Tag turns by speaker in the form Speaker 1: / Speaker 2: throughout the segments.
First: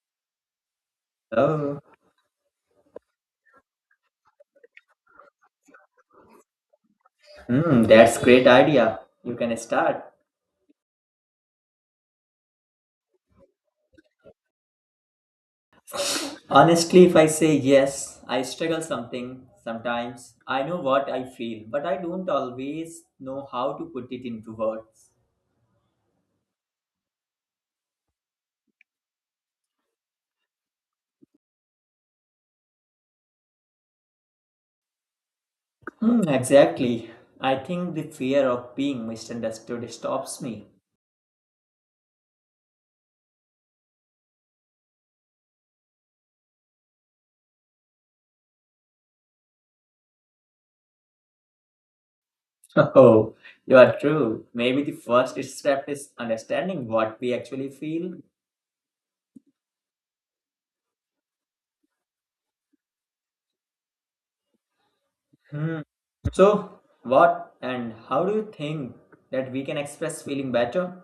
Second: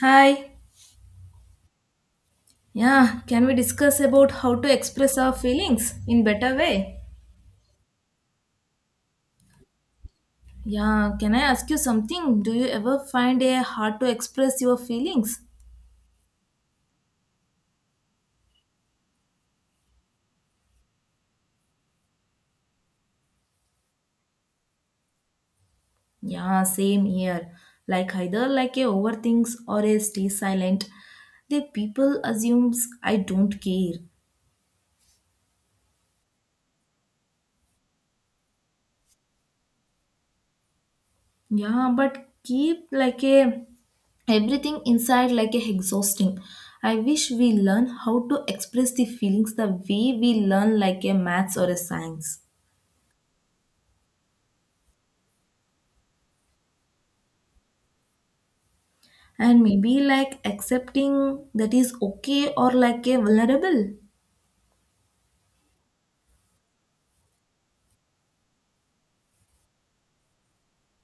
Speaker 1: Hi.
Speaker 2: Oh,
Speaker 1: Yeah, can we discuss about how to express our feelings in better way?
Speaker 2: hmm, that's great idea. You can start.
Speaker 1: Yeah, can I ask you something? Do you ever find it hard to express your feelings?
Speaker 2: Honestly, if I say yes, I struggle something sometimes. I know what I feel, but I don't always know how to put it into words.
Speaker 1: Yeah, same here. Like either like a overthinks or a stay silent. The people assumes I don't care.
Speaker 2: Hmm, exactly. I think the fear of being misunderstood stops me.
Speaker 1: Yeah, but keep like a everything inside like a exhausting. I wish we learn how to express the feelings the way we learn like a maths or a science.
Speaker 2: Oh, you are true. Maybe the first step is understanding what we actually feel.
Speaker 1: And maybe like accepting that is okay or like a vulnerable.
Speaker 2: Hmm. So, what and how do you think that we can express feeling better?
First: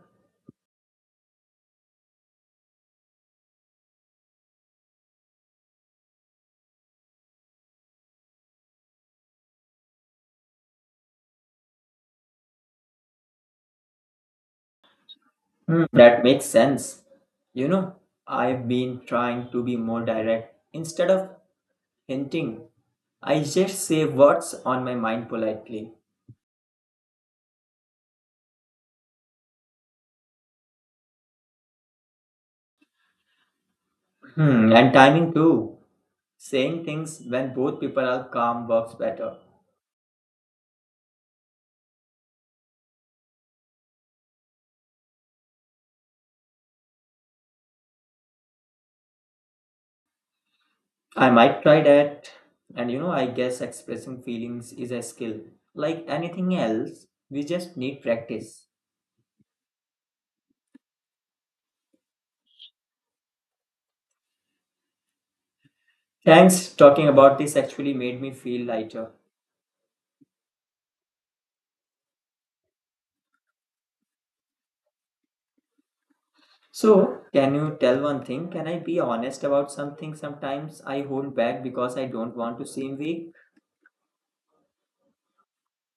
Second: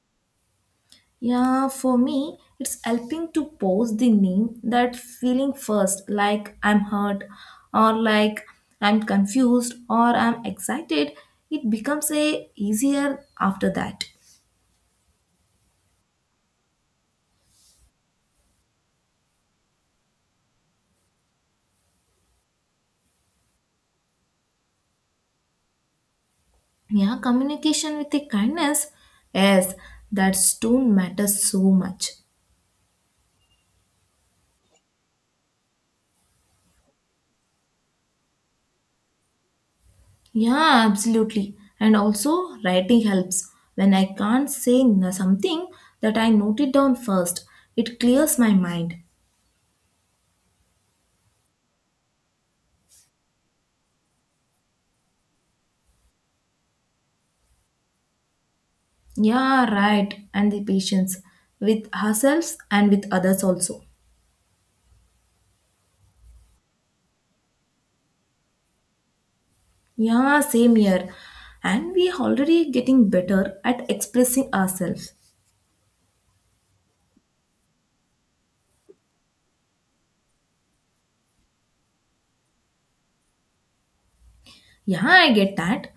Speaker 1: Yeah, for me, it's helping to pose the name that feeling first, like I'm hurt or like I'm confused or I'm excited. It becomes a easier after that.
Speaker 2: Hmm, that makes sense. You know, I've been trying to be more direct. Instead of hinting, I just say what's on my mind politely.
Speaker 1: Yeah, communication with a kindness. Yes, that tone matters so much.
Speaker 2: Hmm, and timing too. Saying things when both people are calm works better.
Speaker 1: Yeah, absolutely. And also, writing helps. When I can't say something that I note it down first, it clears my mind.
Speaker 2: I might try that. And you know, I guess expressing feelings is a skill. Like anything else, we just need practice.
Speaker 1: Yeah, right. And the patience with ourselves and with others also.
Speaker 2: Thanks, talking about this actually made me feel lighter.
Speaker 1: Yeah, same here. And we are already getting better at expressing ourselves.
Speaker 2: So, can you tell one thing? Can I be honest about something? Sometimes I hold back because I don't want to seem weak.
Speaker 1: Yeah, I get that.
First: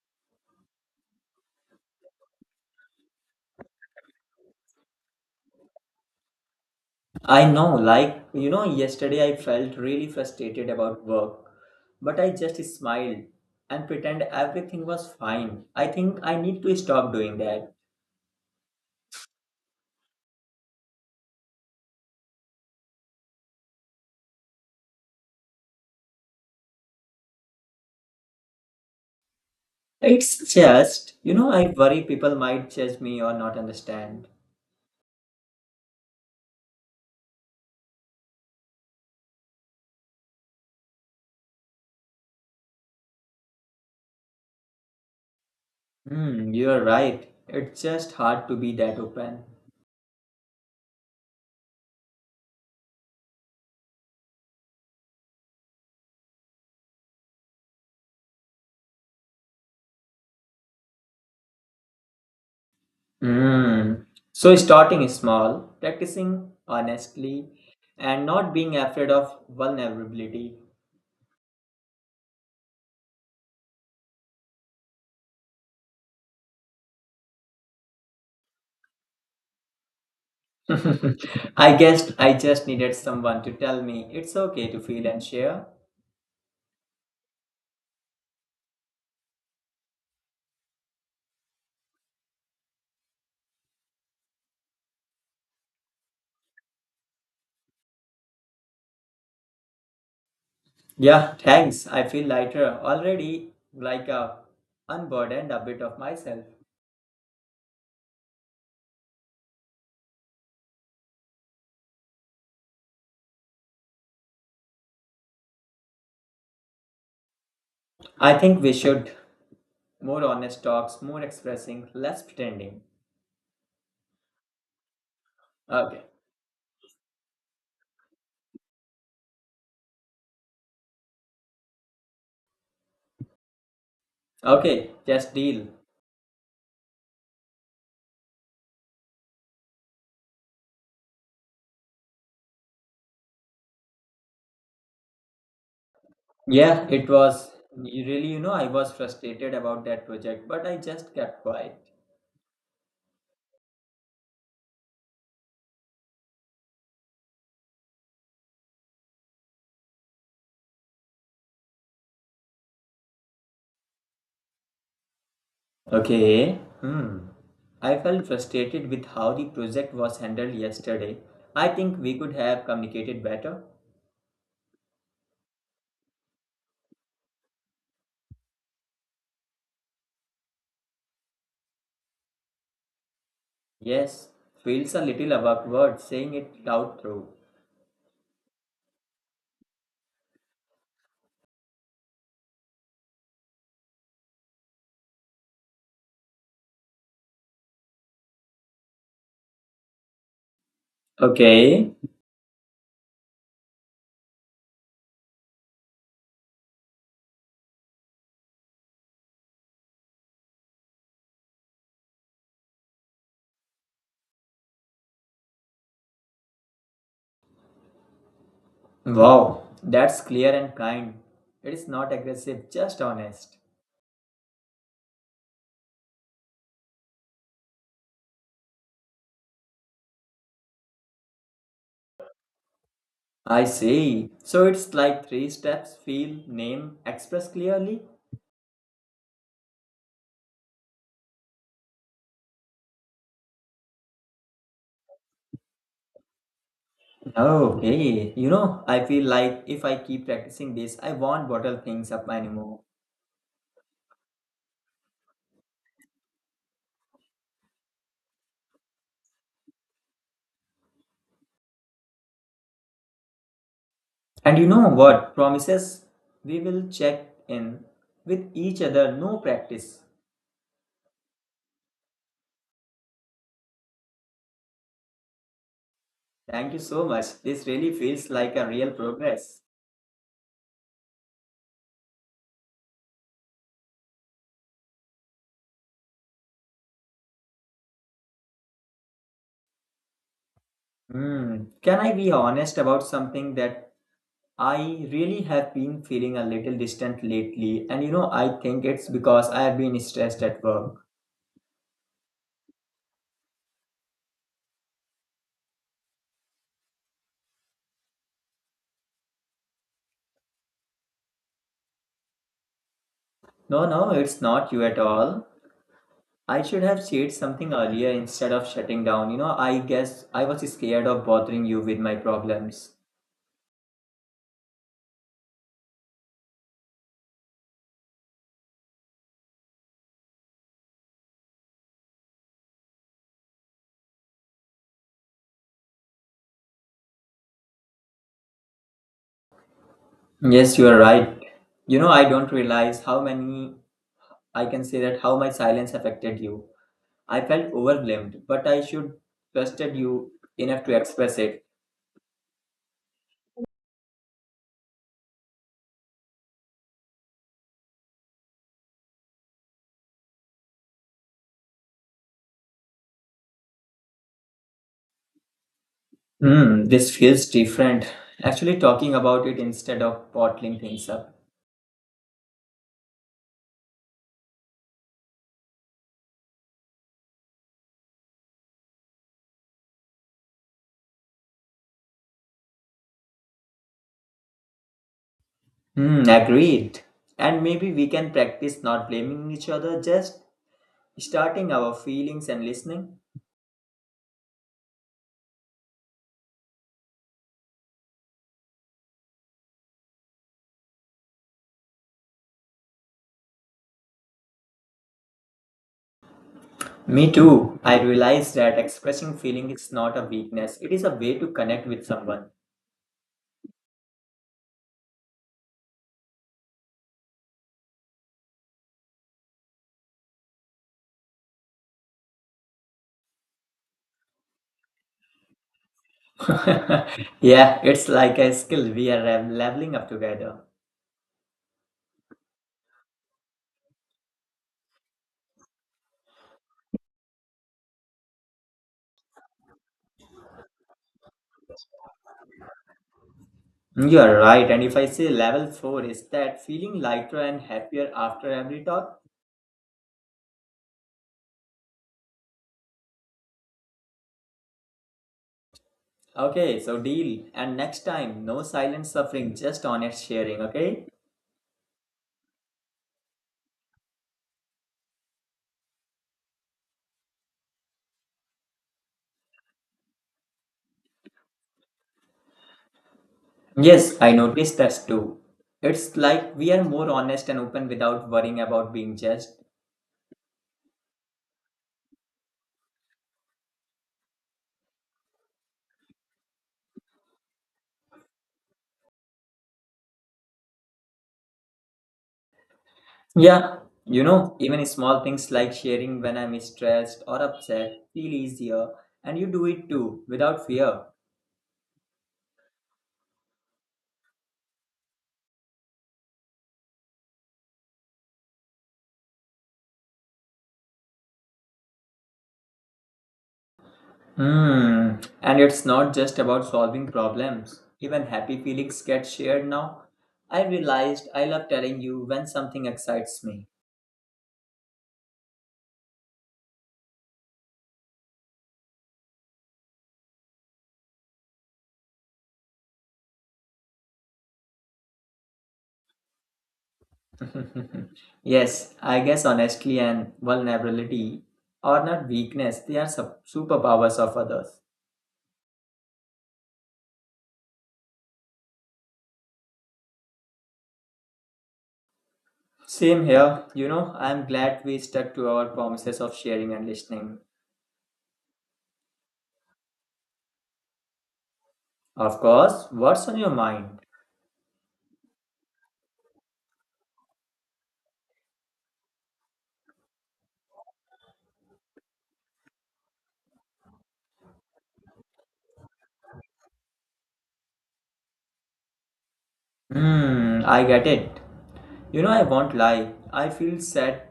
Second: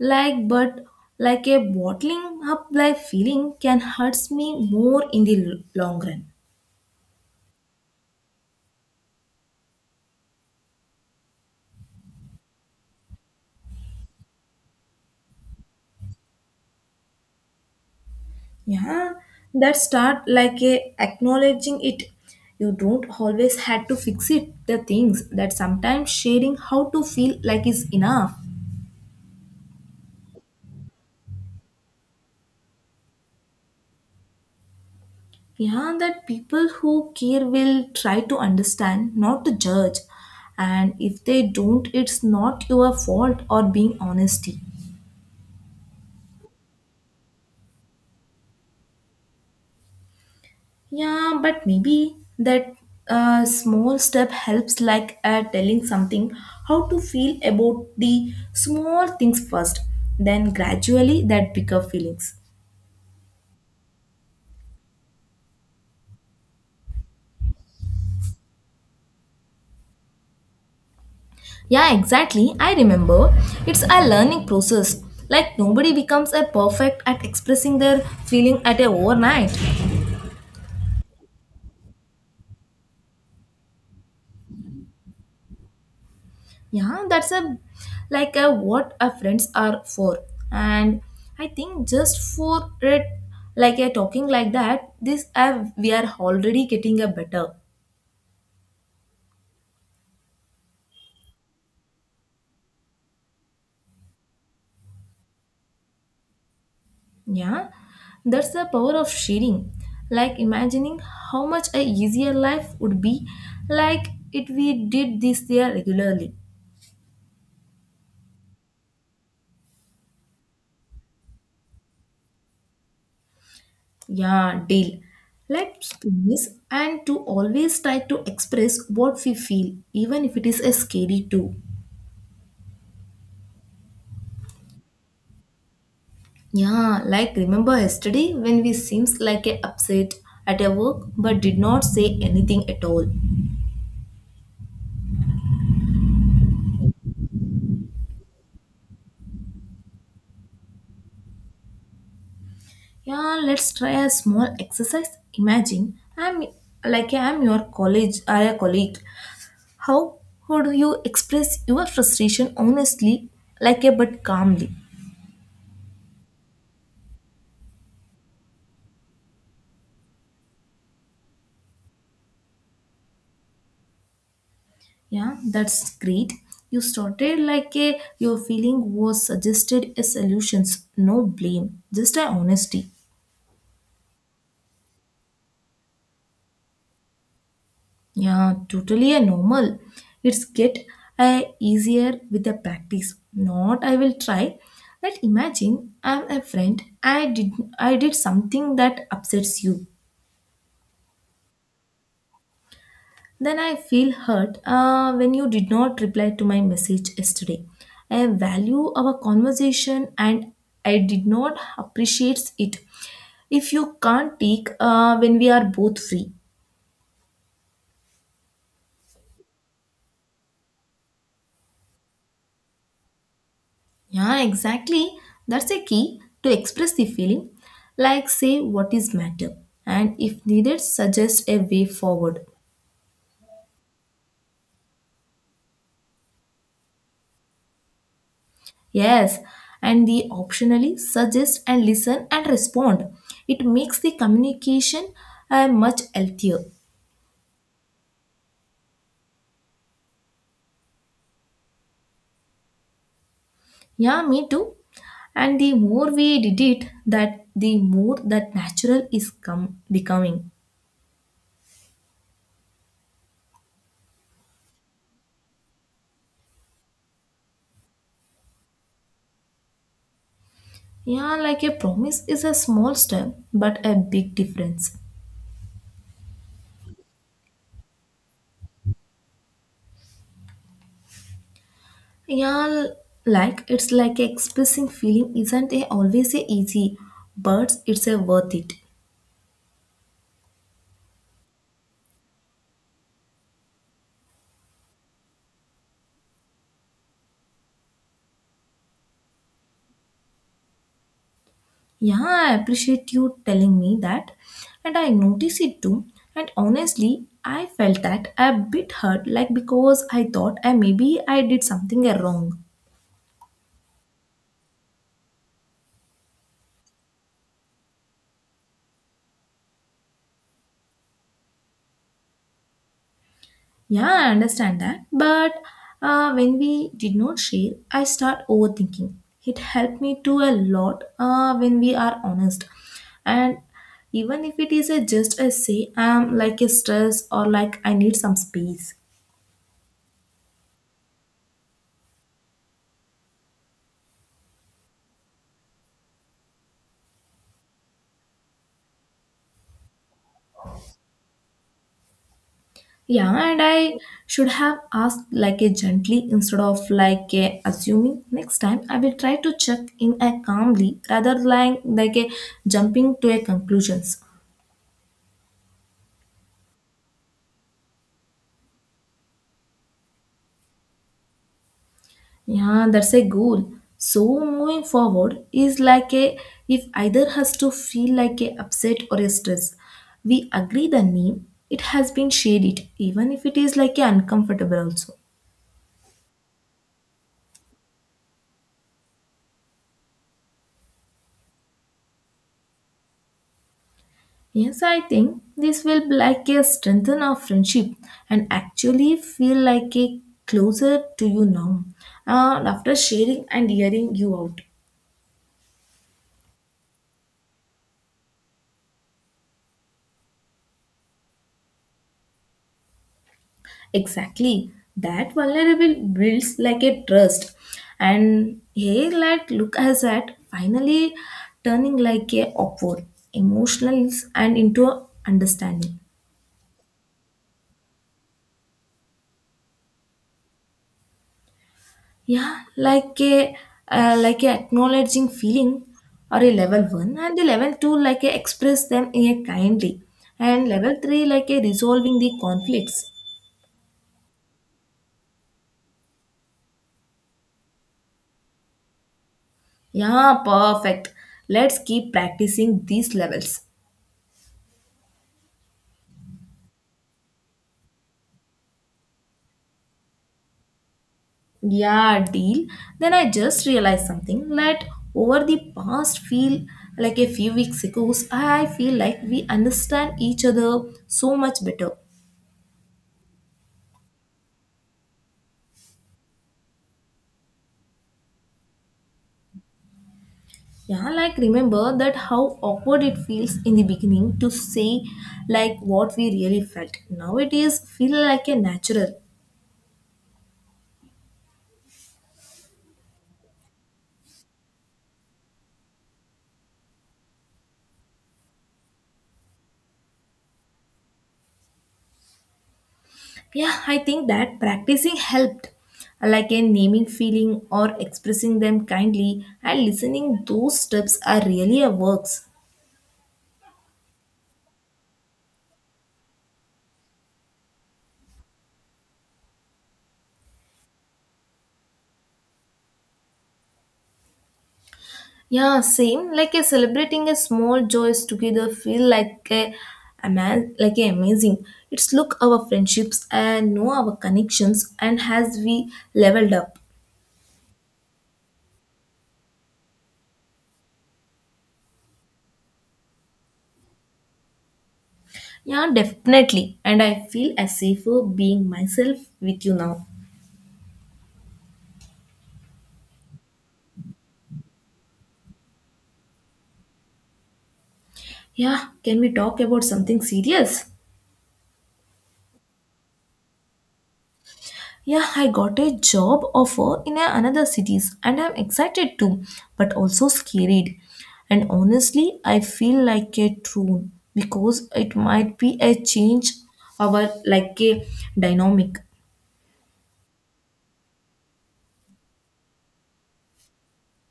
Speaker 1: Like, but like a bottling up like feeling can hurts me more in the long run.
Speaker 2: I know, like, you know, yesterday I felt really frustrated about work, but I just smiled and pretend everything was fine. I think I need to stop doing that.
Speaker 1: Yeah, that start like a acknowledging it. You don't always had to fix it the things that sometimes sharing how to feel like is enough.
Speaker 2: It's just, you know, I worry people might judge me or not understand.
Speaker 1: Yeah, that people who care will try to understand not to judge. And if they don't, it's not your fault or being honesty.
Speaker 2: Hmm, you're right. It's just hard to be that open.
Speaker 1: Yeah, but maybe that small step helps, like telling something how to feel about the small things first, then gradually that bigger feelings.
Speaker 2: Mm. So starting small, practicing honestly, and not being afraid of vulnerability.
Speaker 1: Yeah, exactly. I remember it's a learning process. Like nobody becomes a perfect at expressing their feeling at a overnight.
Speaker 2: I guessed I just needed someone to tell me it's okay to feel and share.
Speaker 1: Yeah, that's a like a what a friends are for. And I think just for it, like a talking like that this we are already getting a better.
Speaker 2: Yeah, thanks. I feel lighter already, like a unburdened a bit of myself.
Speaker 1: Yeah, that's the power of sharing, like imagining how much a easier life would be, like if we did this there regularly.
Speaker 2: I think we should more honest talks, more expressing, less pretending.
Speaker 1: Yeah, deal. Let's
Speaker 2: Okay,
Speaker 1: please and to always try to express what we feel even if it is a scary too.
Speaker 2: okay, just deal.
Speaker 1: Yeah, like remember yesterday when we seems like a upset at a work but did not say anything at all.
Speaker 2: Yeah, it was really, you know, I was frustrated about that project, but I just kept quiet.
Speaker 1: Yeah, let's try a small exercise. Imagine I'm like I'm your college or a colleague. How would you express your frustration honestly, like a but calmly?
Speaker 2: Okay. Hmm. I felt frustrated with how the project was handled yesterday. I think we could have communicated better.
Speaker 1: Yeah, that's great. You started like a your feeling was suggested a solutions, no blame, just a honesty.
Speaker 2: Yes, feels a little awkward saying it out through.
Speaker 1: Yeah, totally a normal. It's get easier with the practice. Not I will try. But imagine I'm a friend. I did something that upsets you.
Speaker 2: Okay.
Speaker 1: Then I feel hurt when you did not reply to my message yesterday. I value our conversation and I did not appreciate it. If you can't take when we are both free.
Speaker 2: Wow, that's clear and kind. It is not aggressive, just honest.
Speaker 1: Yeah, exactly. That's a key to express the feeling. Like, say what is matter, and if needed, suggest a way forward.
Speaker 2: I see. So it's like three steps feel, name, express clearly.
Speaker 1: Yes, and the optionally suggest and listen and respond. It makes the communication much healthier.
Speaker 2: Okay, you know, I feel like if I keep practicing this, I won't bottle things up anymore.
Speaker 1: Yeah, me too. And the more we did it, that the more that natural is come becoming.
Speaker 2: And you know what? Promises, we will check in with each other, no practice.
Speaker 1: Yeah, like a promise is a small step, but a big difference.
Speaker 2: Thank you so much. This really feels like a real progress.
Speaker 1: Yeah, like it's like expressing feeling isn't a always a easy, but it's a worth it.
Speaker 2: Hmm. Can I be honest about something that I really have been feeling a little distant lately? And you know, I think it's because I have been stressed at work.
Speaker 1: Yeah, I appreciate you telling me that, and I notice it too. And honestly, I felt that a bit hurt, like because I thought I maybe I did something wrong.
Speaker 2: No, no, it's not you at all. I should have said something earlier instead of shutting down. You know, I guess I was scared of bothering you with my problems.
Speaker 1: Yeah, I understand that. But when we did not share, I start overthinking. It helped me to a lot when we are honest. And even if it is a just a say, I'm like a stress or like I need some space.
Speaker 2: Yes, you are right. You know, I don't realize how many I can say that how my silence affected you. I felt overwhelmed, but I should trusted you enough to express it.
Speaker 1: Yeah, and I should have asked like a gently instead of like a assuming. Next time, I will try to check in a calmly rather like a jumping to a conclusions.
Speaker 2: Hmm, this feels different. Actually, talking about it instead of bottling things up.
Speaker 1: Yeah, that's a goal. So moving forward is like a if either has to feel like a upset or a stress. We agree the name, it has been shared it, even if it is like a uncomfortable also.
Speaker 2: Hmm, agreed. And maybe we can practice not blaming each other, just starting our feelings and listening.
Speaker 1: Yes, I think this will be like a strengthen our friendship and actually feel like a closer to you now. And after sharing and hearing you out.
Speaker 2: Me too. I realized that expressing feeling is not a weakness. It is a way to connect with someone.
Speaker 1: Exactly. That vulnerable builds like a trust. And here like look as at finally turning like a upward emotional and into a understanding.
Speaker 2: Yeah, it's like a skill we are leveling up together.
Speaker 1: Yeah, like a acknowledging feeling or a level one and the level two like a express them in a kindly and level three like a resolving the conflicts.
Speaker 2: You are right. And if I say level four is that feeling lighter and happier after every talk?
Speaker 1: Yeah, perfect. Let's keep practicing these levels.
Speaker 2: Okay, so deal. And next time, no silent suffering, just honest sharing, okay?
Speaker 1: Yeah, deal. Then I just realized something that over the past feel like a few weeks ago, I feel like we understand each other so much better.
Speaker 2: Yes, I noticed that too. It's like we are more honest and open without worrying about being judged.
Speaker 1: Yeah, like remember that how awkward it feels in the beginning to say like what we really felt. Now it is feel like a natural.
Speaker 2: Yeah, you know, even small things like sharing when I'm stressed or upset feel easier, and you do it too without fear.
Speaker 1: Yeah, I think that practicing helped like in naming feeling or expressing them kindly and listening those steps are really a works.
Speaker 2: Hmm. And it's not just about solving problems. Even happy feelings get shared now. I realized I love telling you when something excites me.
Speaker 1: Yeah, same. Like a celebrating a small joys together feel like a aman like a amazing. It's look our friendships and know our connections and has we leveled up.
Speaker 2: Yes, I guess honestly and vulnerability are not weakness, they are superpowers of others.
Speaker 1: Yeah, definitely. And I feel as safer being myself with you now.
Speaker 2: Same here, you know, I'm glad we stuck to our promises of sharing and listening.
Speaker 1: Yeah, can we talk about something serious?
Speaker 2: Of course, what's on your mind?
Speaker 1: Yeah, I got a job offer in another cities and I'm excited too, but also scared. And honestly, I feel like a troon because it might be a change our like a dynamic.
Speaker 2: Hmm, I get it. You know, I won't lie. I feel sad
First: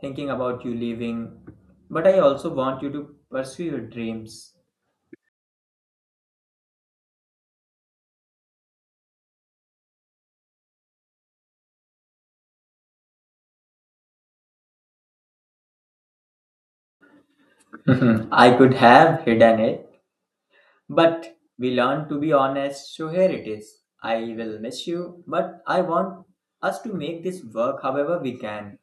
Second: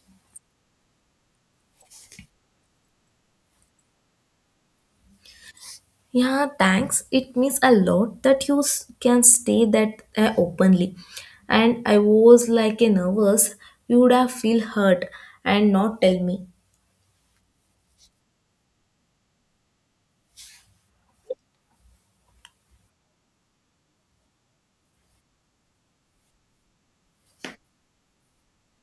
Speaker 2: thinking about you leaving, but I also want you to pursue your dreams.
Speaker 1: Yeah, thanks. It means a lot that you can say that openly. And I was like a nervous, you would have feel hurt and not tell me.
Speaker 2: I could have hidden it, but we learned to be honest, so here it is. I will miss you, but I want us to make this work however we can.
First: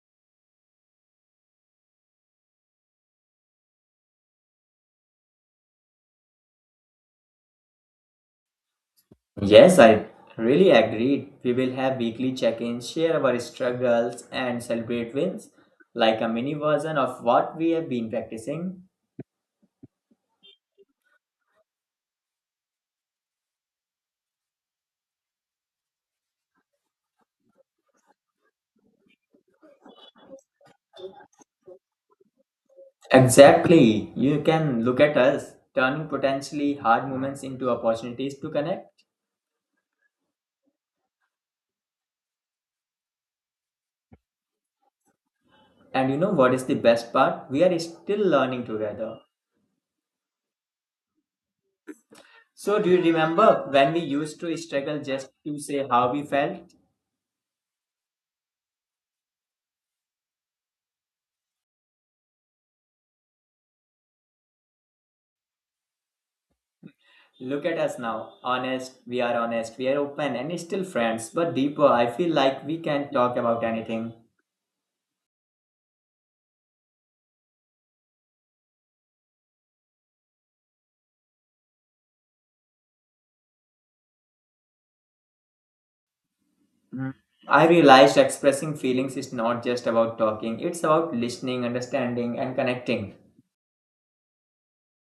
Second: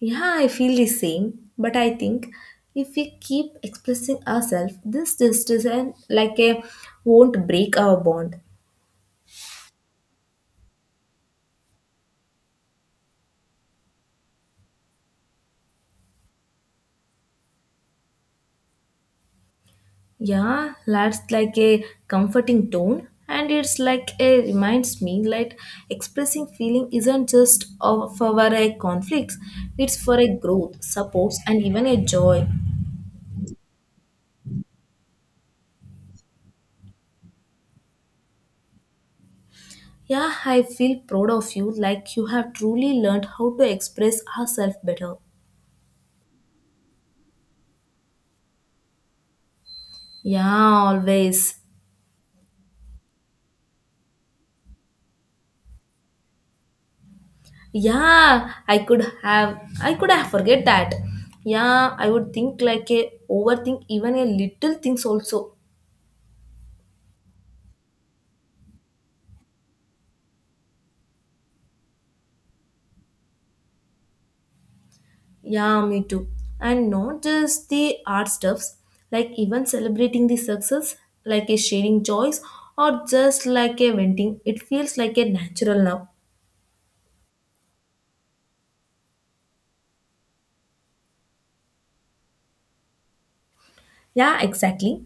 Speaker 1: Yeah, I feel the same, but I think if we keep expressing ourselves, this distance and like a won't break our bond.
Speaker 2: Yes, I really agreed. We will have weekly check ins, share our struggles, and celebrate wins, like a mini version of what we have been practicing.
Speaker 1: Yeah, that's like a comforting tone, and it's like a reminds me like expressing feeling isn't just of for a conflicts, it's for a growth, supports, and even a joy.
Speaker 2: Exactly. You can look at us, turning potentially hard moments into opportunities to connect.
Speaker 1: Yeah, I feel proud of you, like you have truly learned how to express ourselves better.
Speaker 2: And you know what is the best part? We are still learning together.
Speaker 1: Yeah, always.
Speaker 2: So, do you remember when we used to struggle just to say how we felt?
Speaker 1: Yeah, I could have forget that. Yeah, I would think like a overthink even a little things also.
Speaker 2: Look at us now. Honest, we are open and still friends, but deeper, I feel like we can talk about anything.
Speaker 1: Yeah, me too. And not just the art stuffs, like even celebrating the success, like a sharing joys or just like a venting, it feels like a natural now.
Speaker 2: Mm. I realized expressing feelings is not just about talking, it's about listening, understanding, and connecting.
Speaker 1: Yeah, exactly.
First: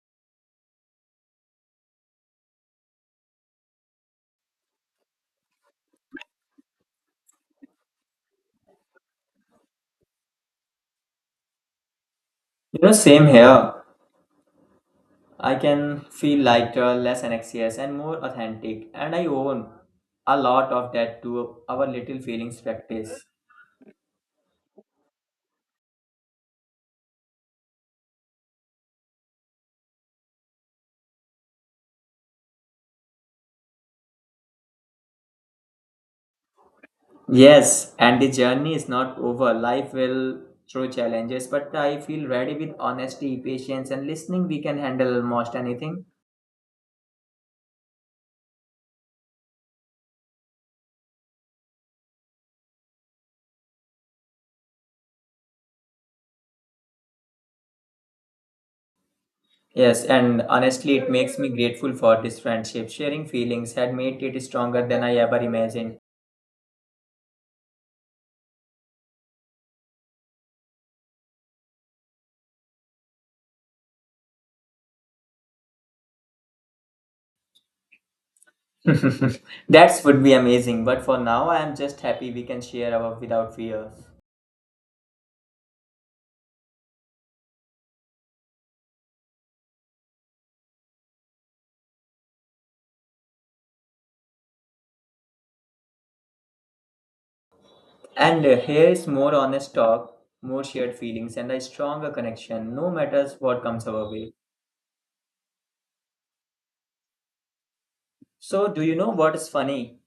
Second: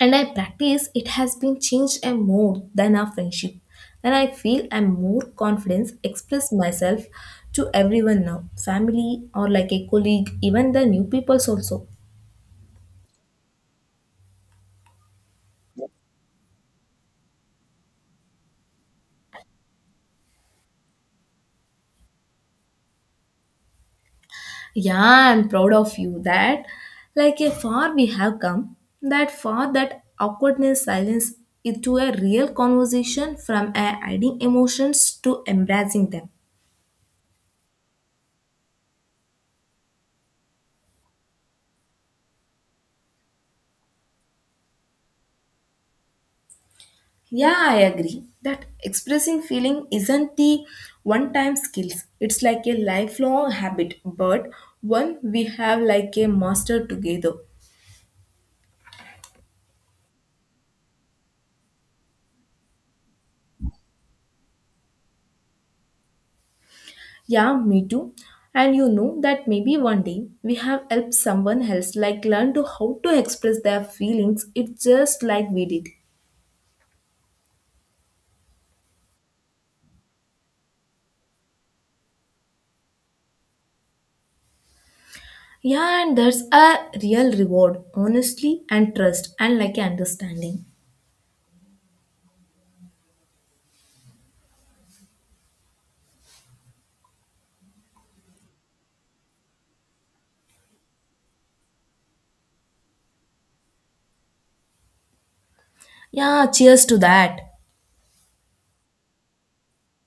Speaker 1: And I practice, it has been changed and more than our friendship. And I feel I'm more confident, express myself to everyone now, family or like a colleague, even the new peoples also.
Speaker 2: You know, same here. I can feel lighter, less anxious, and more authentic, and I own a lot of that to our little feelings practice.
Speaker 1: Yeah, I'm proud of you that like a far we have come, that far that awkwardness silence into a real conversation from a hiding emotions to embracing them.
Speaker 2: Yes, and the journey is not over. Life will throw challenges, but I feel ready with honesty, patience, and listening. We can handle almost anything.
Speaker 1: Yeah, I agree that expressing feeling isn't the one time skills. It's like a lifelong habit, but one we have like a master together.
Speaker 2: Yes, and honestly, it makes me grateful for this friendship. Sharing feelings had made it stronger than I ever imagined.
Speaker 1: Yeah, me too. And you know that maybe one day we have helped someone else like learn to how to express their feelings. It's just like we did.
Speaker 2: That would be amazing, but for now, I am just happy we can share our without fear.
Speaker 1: Yeah, and that's a real reward, honestly, and trust, and like understanding.
Speaker 2: And here is more honest talk, more shared feelings, and a stronger connection, no matters what comes our way.
Speaker 1: Yeah, cheers to that.
Speaker 2: So, do you know what is funny?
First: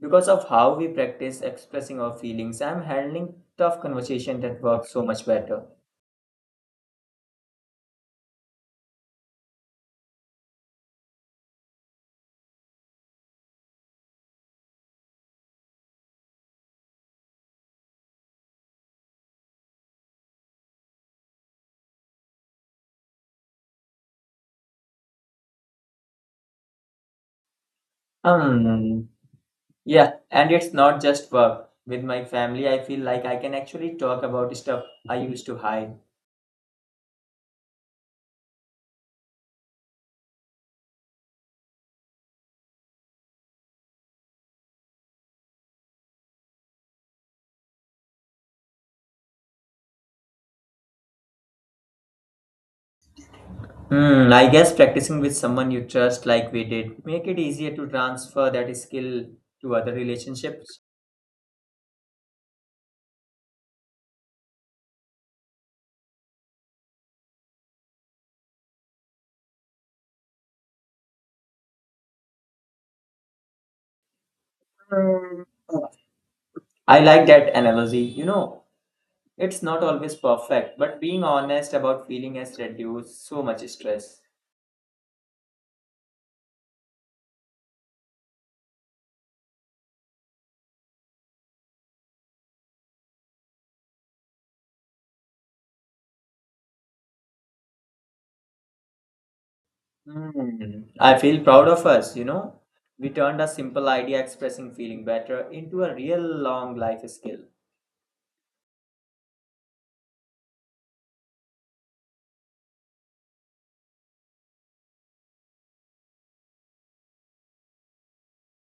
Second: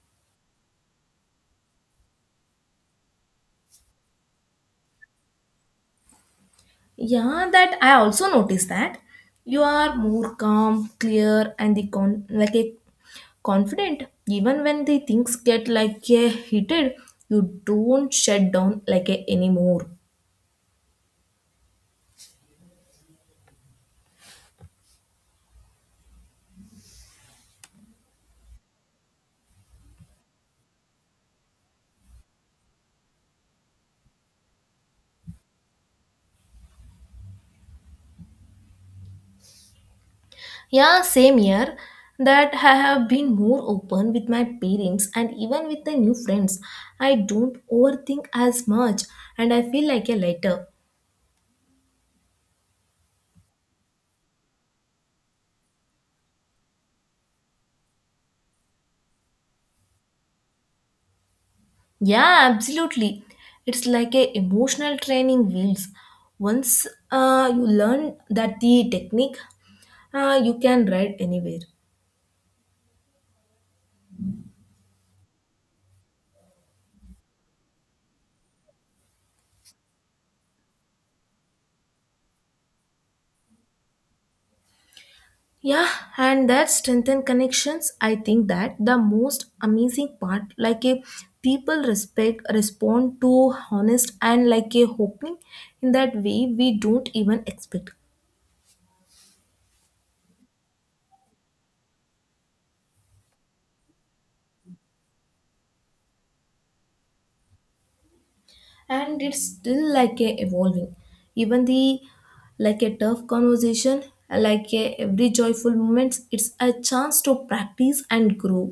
Speaker 2: Because of how we practice expressing our feelings, I'm handling tough conversation that works so much better.
Speaker 1: Yeah, that I also noticed that you are more calm, clear, and the like a confident. Even when the things get like a heated, you don't shut down like a anymore.
Speaker 2: Um yeah, and it's not just work, with my family I feel like I can actually talk about stuff I used to hide.
Speaker 1: Yeah, same year that I have been more open with my parents and even with the new friends. I don't overthink as much, and I feel like a lighter.
Speaker 2: Hmm, I guess practicing with someone you trust like we did make it easier to transfer that skill to other relationships.
Speaker 1: Yeah, absolutely. It's like a emotional training wheels. Once you learn that the technique, you can ride anywhere.
Speaker 2: Hmm. I like that analogy. You know, it's not always perfect, but being honest about feeling has reduced so much stress.
Speaker 1: Yeah, and that strengthen connections. I think that the most amazing part, like a people respect respond to honest and like a hoping in that way we don't even expect.
Speaker 2: Hmm. I feel proud of us, you know. We turned a simple idea expressing feeling better into a real long life skill.
Speaker 1: And it's still like a evolving, even the like a tough conversation, like a every joyful moments, it's a chance to practice and grow.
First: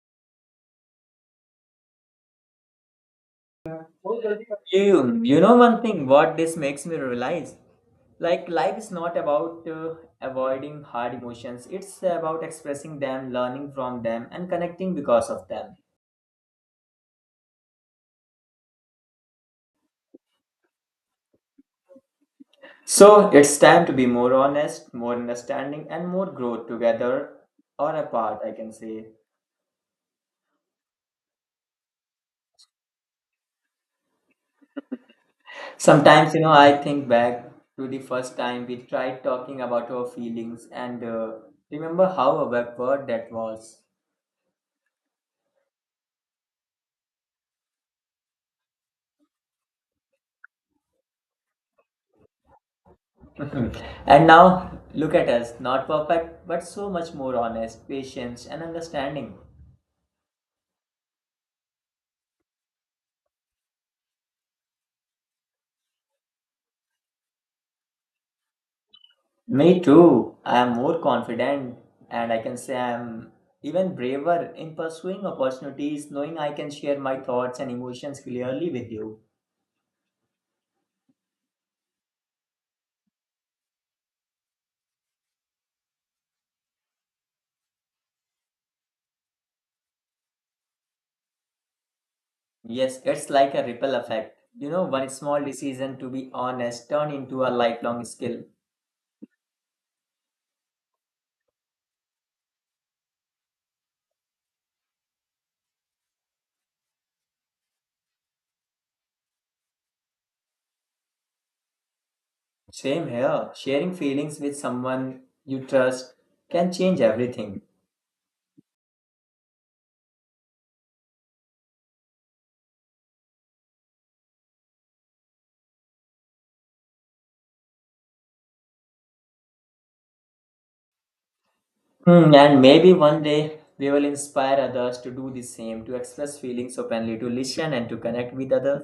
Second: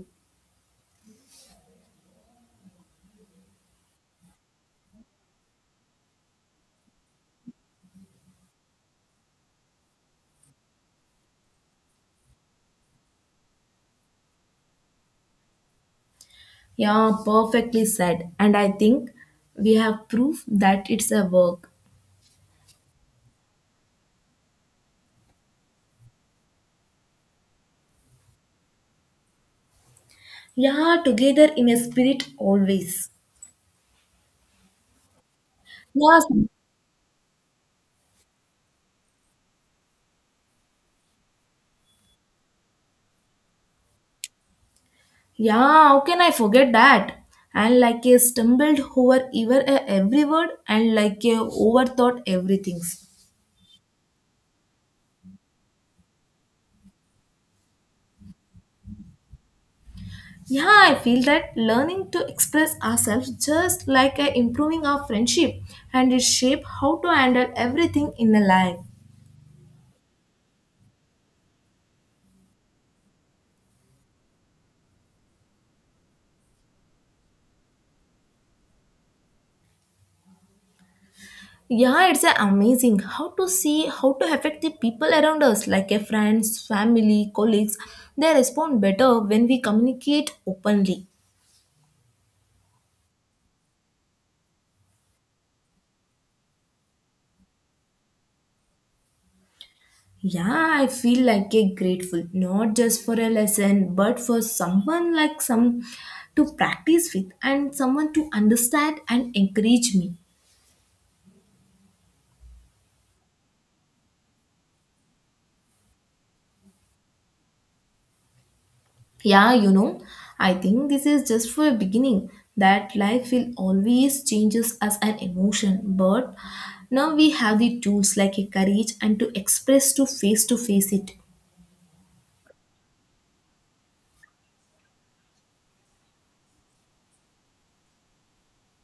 Speaker 2: You know one thing what this makes me realize? Like life is not about avoiding hard emotions. It's about expressing them, learning from them and connecting because of them.
Speaker 1: Yeah, perfectly said. And I think we have proof that it's a work.
Speaker 2: So, it's time to be more honest, more understanding and more growth together or apart, I can say.
Speaker 1: Yeah, together in a spirit always. Yes.
Speaker 2: Sometimes, you know, I think back to the first time we tried talking about our feelings and remember how awkward that was.
Speaker 1: Yeah, how can I forget that? And like a stumbled over ever every word and like a overthought everything.
Speaker 2: And now, look at us, not perfect, but so much more honest, patient, and understanding.
Speaker 1: Yeah, I feel that learning to express ourselves just like improving our friendship and it shape how to handle everything in a life.
Speaker 2: Me too. I am more confident, and I can say I am even braver in pursuing opportunities, knowing I can share my thoughts and emotions clearly with you.
Speaker 1: Yeah, it's amazing how to see how to affect the people around us like a friends, family, colleagues. They respond better when we communicate openly.
Speaker 2: Yes, it's like a ripple effect. You know, one small decision to be honest turn into a lifelong skill.
Speaker 1: Yeah, I feel like a grateful not just for a lesson but for someone like some to practice with and someone to understand and encourage me.
Speaker 2: Same here. Sharing feelings with someone you trust can change everything.
Speaker 1: Yeah, you know, I think this is just for a beginning that life will always changes as an emotion, but now we have the tools like a courage and to express to face it.
Speaker 2: Hmm, and maybe one day we will inspire others to do the same, to express feelings openly, to listen and to connect with others.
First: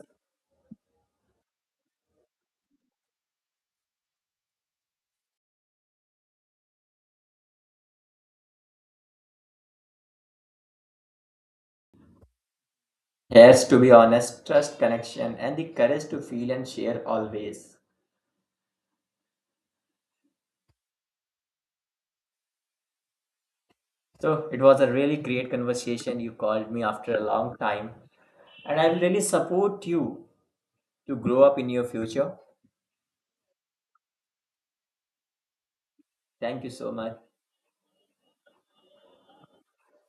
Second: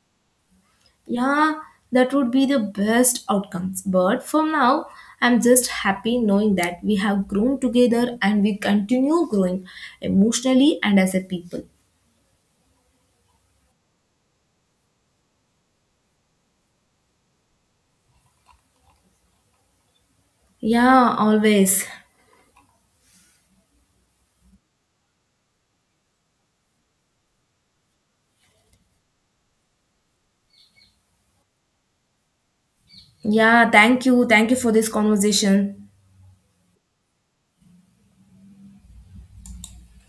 Speaker 1: Yeah, that would be the best outcomes. But for now, I'm just happy knowing that we have grown together and we continue growing emotionally and as a people.
Speaker 2: Yes, to be honest, trust, connection, and the courage to feel and share always.
Speaker 1: Yeah, always.
Speaker 2: So it was a really great conversation. You called me after a long time, and I will really support you to grow up in your future.
Speaker 1: Yeah, thank you. Thank you for this conversation.
Speaker 2: Thank you so much.